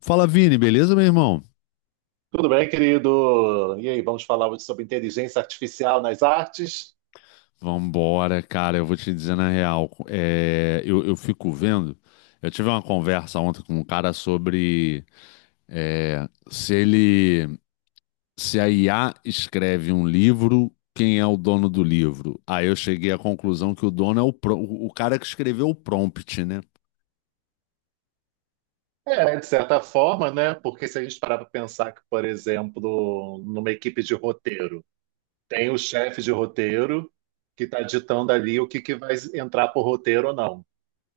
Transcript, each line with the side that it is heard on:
left: Fala, Vini, beleza, meu irmão?
right: Tudo bem, querido? E aí, vamos falar hoje sobre inteligência artificial nas artes?
left: Vambora, cara, eu vou te dizer na real. Eu fico vendo. Eu tive uma conversa ontem com um cara sobre é, se ele, se a IA escreve um livro, quem é o dono do livro? Aí eu cheguei à conclusão que o dono é o cara que escreveu o prompt, né?
right: É, de certa forma, né? Porque se a gente parar para pensar que, por exemplo, numa equipe de roteiro, tem o chefe de roteiro que está ditando ali o que vai entrar por roteiro ou não.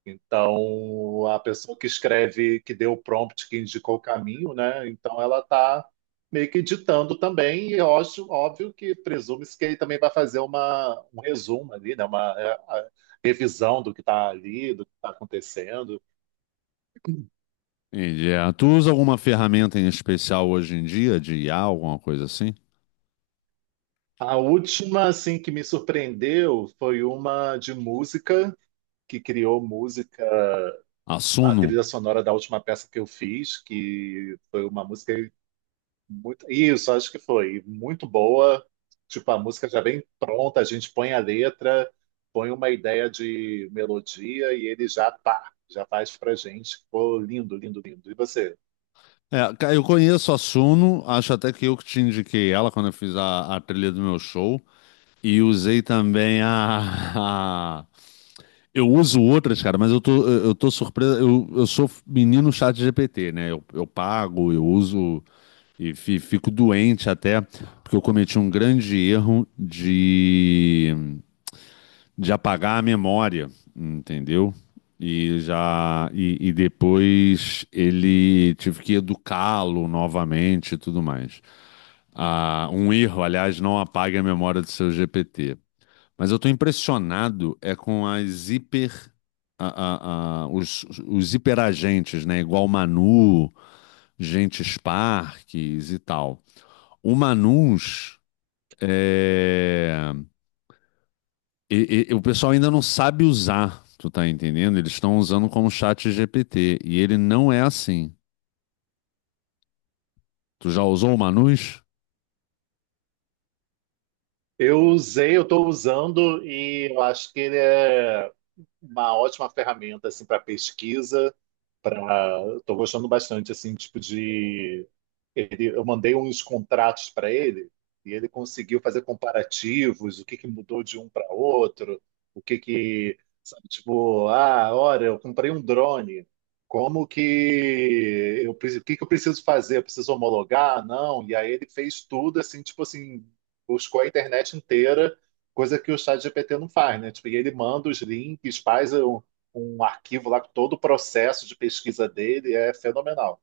right: Então, a pessoa que escreve, que deu o prompt, que indicou o caminho, né? Então, ela está meio que ditando também, e eu acho óbvio que presume-se que ele também vai fazer um resumo ali, né? Uma a revisão do que está ali, do que está acontecendo.
left: Entendi. Tu usa alguma ferramenta em especial hoje em dia de IA, alguma coisa assim?
right: A última, assim, que me surpreendeu foi uma de música, que criou música, a
left: Assuno?
right: trilha sonora da última peça que eu fiz, que foi uma música muito, isso, acho que foi muito boa. Tipo, a música já vem pronta, a gente põe a letra, põe uma ideia de melodia e ele já pá, já faz pra gente. Ficou lindo, lindo, lindo. E você?
left: Eu conheço a Suno, acho até que eu que te indiquei ela quando eu fiz a trilha do meu show. E usei também. Eu uso outras, cara, mas eu tô surpreso. Eu sou menino chat GPT, né? Eu pago, eu uso e fico doente até, porque eu cometi um grande erro de apagar a memória, entendeu? E já e depois ele tive que educá-lo novamente e tudo mais. Ah, um erro, aliás, não apague a memória do seu GPT. Mas eu estou impressionado é com as hiper os hiperagentes, né? Igual Manu, Gentes Parques e tal. O Manus é, o pessoal ainda não sabe usar, tu tá entendendo? Eles estão usando como chat GPT e ele não é assim. Tu já usou o Manus?
right: Eu usei, eu estou usando e eu acho que ele é uma ótima ferramenta assim para pesquisa, para, estou gostando bastante, assim, tipo, de ele, eu mandei uns contratos para ele e ele conseguiu fazer comparativos, o que que mudou de um para outro, o que que, sabe, tipo, ah, olha, eu comprei um drone, como que eu, o que que eu preciso fazer? Eu preciso homologar? Não. E aí ele fez tudo assim, tipo assim, buscou a internet inteira, coisa que o ChatGPT não faz, né? Tipo, e ele manda os links, faz um arquivo lá com todo o processo de pesquisa dele, é fenomenal.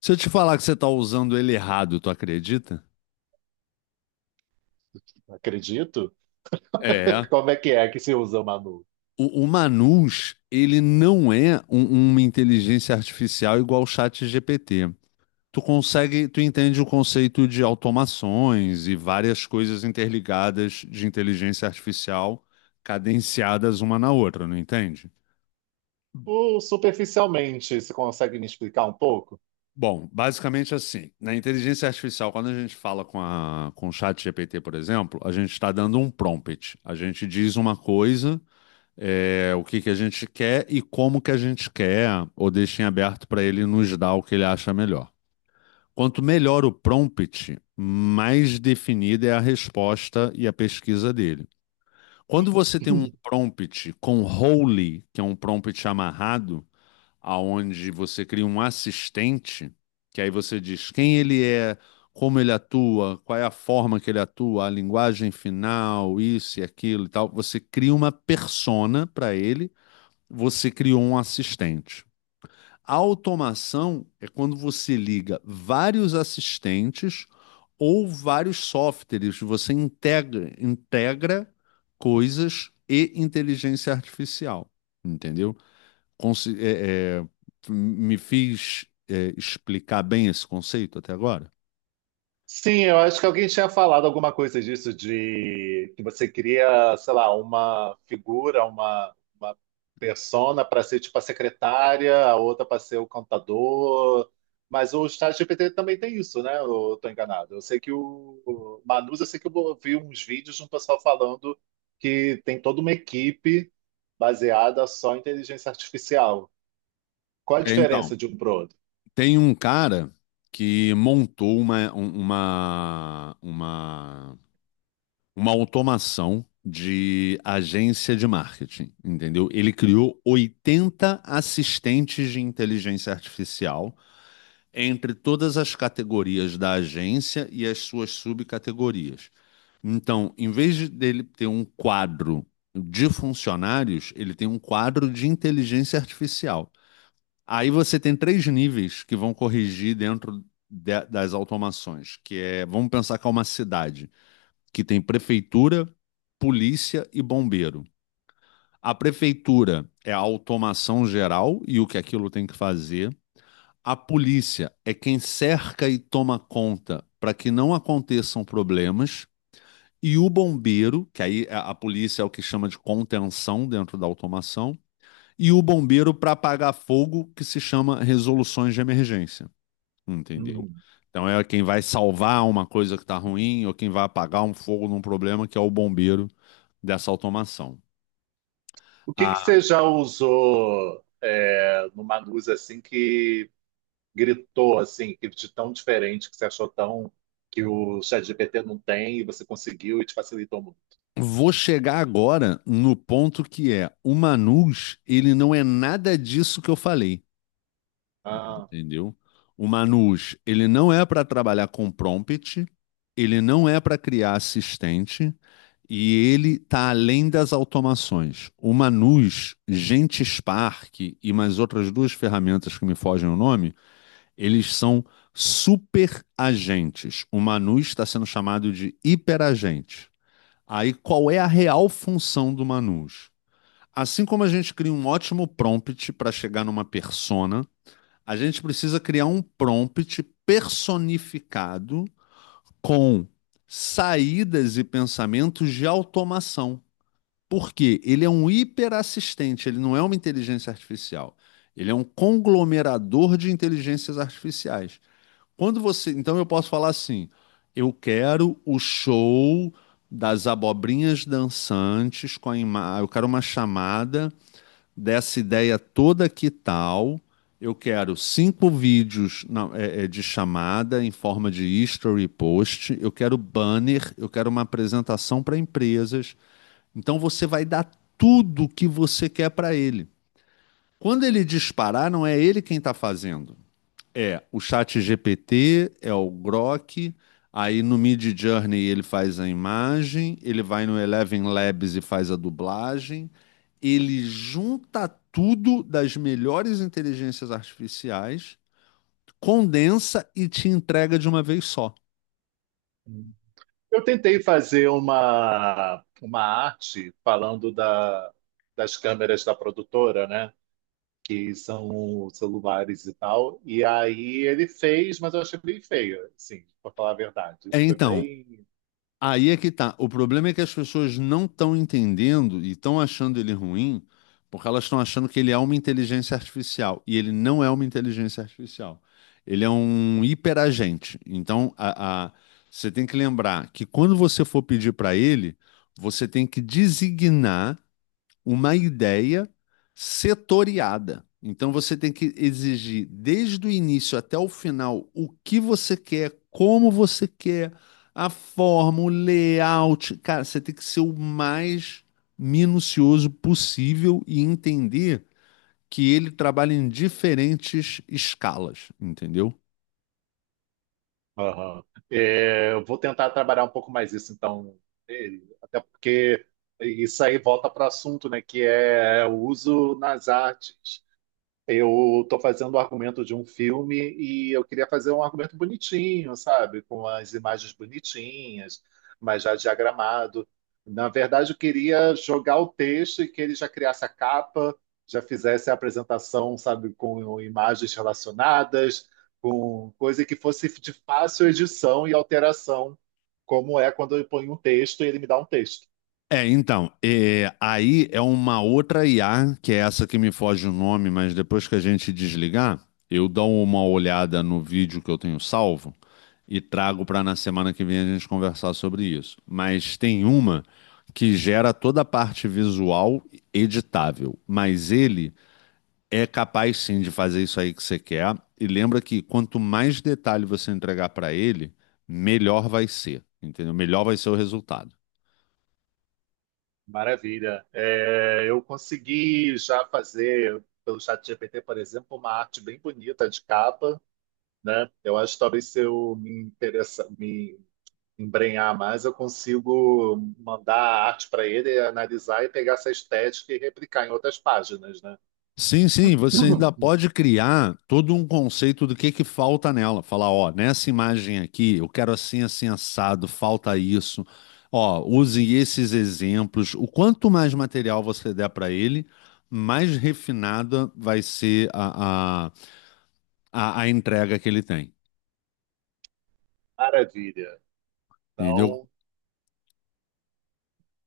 left: Se eu te falar que você tá usando ele errado, tu acredita?
right: Acredito.
left: É.
right: Como é que se usa, Manu?
left: O Manus, ele não é uma inteligência artificial igual o chat GPT. Tu consegue, tu entende o conceito de automações e várias coisas interligadas de inteligência artificial cadenciadas uma na outra, não entende?
right: Superficialmente, você consegue me explicar um pouco?
left: Bom, basicamente assim, na inteligência artificial, quando a gente fala com a, com o chat GPT, por exemplo, a gente está dando um prompt. A gente diz uma coisa, o que que a gente quer e como que a gente quer, ou deixa em aberto para ele nos dar o que ele acha melhor. Quanto melhor o prompt, mais definida é a resposta e a pesquisa dele. Quando você tem um prompt com role, que é um prompt amarrado, aonde você cria um assistente, que aí você diz quem ele é, como ele atua, qual é a forma que ele atua, a linguagem final, isso e aquilo e tal. Você cria uma persona para ele, você criou um assistente. A automação é quando você liga vários assistentes ou vários softwares, você integra coisas e inteligência artificial, entendeu? consi- é, é, Me fiz explicar bem esse conceito até agora?
right: Sim, eu acho que alguém tinha falado alguma coisa disso, de que você cria, sei lá, uma figura, uma persona para ser tipo a secretária, a outra para ser o contador. Mas o ChatGPT também tem isso, né? Eu tô enganado. Eu sei que o Manus, eu sei que eu vi uns vídeos de um pessoal falando que tem toda uma equipe baseada só em inteligência artificial. Qual a
left: Então,
right: diferença de um pro outro?
left: tem um cara que montou uma, um- uma automação de agência de marketing, entendeu? Ele criou 80 assistentes de inteligência artificial entre todas as categorias da agência e as suas subcategorias. Então, em vez de dele ter um quadro de funcionários, ele tem um quadro de inteligência artificial. Aí você tem três níveis que vão corrigir dentro das automações, que é, vamos pensar que é uma cidade que tem prefeitura, polícia e bombeiro. A prefeitura é a automação geral e o que aquilo tem que fazer. A polícia é quem cerca e toma conta para que não aconteçam problemas, e o bombeiro, que aí a polícia é o que chama de contenção dentro da automação, e o bombeiro para apagar fogo, que se chama resoluções de emergência. Entendeu?
right: Uhum.
left: Então é quem vai salvar uma coisa que está ruim ou quem vai apagar um fogo num problema, que é o bombeiro dessa automação.
right: O que que
left: Ah,
right: você já usou, é, numa luz assim que gritou assim, que de tão diferente, que você achou tão, que o ChatGPT não tem e você conseguiu e te facilitou muito?
left: vou chegar agora no ponto que é o Manus, ele não é nada disso que eu falei.
right: Ah,
left: Entendeu? O Manus, ele não é para trabalhar com prompt, ele não é para criar assistente e ele está além das automações. O Manus, GenteSpark e mais outras duas ferramentas que me fogem o nome, eles são super agentes. O Manus está sendo chamado de hiperagente. Aí qual é a real função do Manus? Assim como a gente cria um ótimo prompt para chegar numa persona, a gente precisa criar um prompt personificado com saídas e pensamentos de automação. Porque ele é um hiperassistente, ele não é uma inteligência artificial. Ele é um conglomerador de inteligências artificiais. Quando você, então eu posso falar assim: eu quero o show das abobrinhas dançantes com a imagem, eu quero uma chamada dessa ideia toda que tal. Eu quero cinco vídeos de chamada em forma de history post. Eu quero banner, eu quero uma apresentação para empresas. Então você vai dar tudo o que você quer para ele. Quando ele disparar, não é ele quem está fazendo. É, o chat GPT é o Grok, aí no Mid Journey ele faz a imagem, ele vai no Eleven Labs e faz a dublagem, ele junta tudo das melhores inteligências artificiais, condensa e te entrega de uma vez só.
right: eu tentei fazer uma arte falando da, das câmeras da produtora, né? Que são celulares e tal. E aí ele fez, mas eu achei bem feio, assim, para falar a verdade. Foi
left: Então,
right: bem.
left: aí é que tá. O problema é que as pessoas não estão entendendo e estão achando ele ruim porque elas estão achando que ele é uma inteligência artificial. E ele não é uma inteligência artificial. Ele é um hiperagente. Então, você tem que lembrar que quando você for pedir para ele, você tem que designar uma ideia setoriada. Então você tem que exigir desde o início até o final o que você quer, como você quer, a forma, o layout. Cara, você tem que ser o mais minucioso possível e entender que ele trabalha em diferentes escalas, entendeu?
right: Aham. É, eu vou tentar trabalhar um pouco mais isso, então, é, até porque isso aí volta para o assunto, né, que é o uso nas artes. Eu estou fazendo o argumento de um filme e eu queria fazer um argumento bonitinho, sabe? Com as imagens bonitinhas, mas já diagramado. Na verdade, eu queria jogar o texto e que ele já criasse a capa, já fizesse a apresentação, sabe? Com imagens relacionadas, com coisa que fosse de fácil edição e alteração, como é quando eu ponho um texto e ele me dá um texto.
left: Então, aí é uma outra IA, que é essa que me foge o nome, mas depois que a gente desligar, eu dou uma olhada no vídeo que eu tenho salvo e trago para na semana que vem a gente conversar sobre isso. Mas tem uma que gera toda a parte visual editável, mas ele é capaz sim de fazer isso aí que você quer. E lembra que quanto mais detalhe você entregar para ele, melhor vai ser, entendeu? Melhor vai ser o resultado.
right: Maravilha. É, eu consegui já fazer, pelo ChatGPT, por exemplo, uma arte bem bonita de capa, né? Eu acho que talvez se eu me interessar, me embrenhar mais, eu consigo mandar a arte para ele, analisar e pegar essa estética e replicar em outras páginas, né?
left: Sim, sim, você ainda
right: Uhum.
left: pode criar todo um conceito do que falta nela. Falar, ó, nessa imagem aqui, eu quero assim, assim, assado, falta isso. Ó, use esses exemplos. O quanto mais material você der para ele, mais refinada vai ser a entrega que ele tem.
right: Maravilha.
left: Entendeu?
right: Então,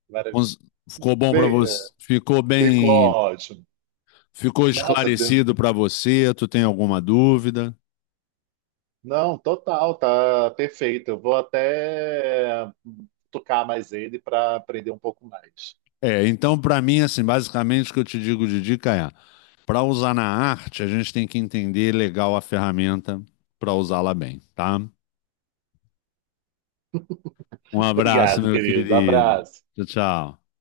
right: maravilha.
left: Cons- Ficou bom para
right: Bem, é,
left: você? Ficou
right: ficou
left: bem?
right: ótimo.
left: Ficou
right: Nossa,
left: esclarecido para você? Tu tem alguma dúvida?
right: não, total, tá perfeito. Eu vou até tocar mais ele para aprender um pouco mais.
left: É, então, para mim, assim, basicamente o que eu te digo de dica é: para usar na arte, a gente tem que entender legal a ferramenta para usá-la bem, tá? Um abraço,
right: Obrigado,
left: meu
right: querido.
left: querido.
right: Abraço.
left: Tchau, tchau.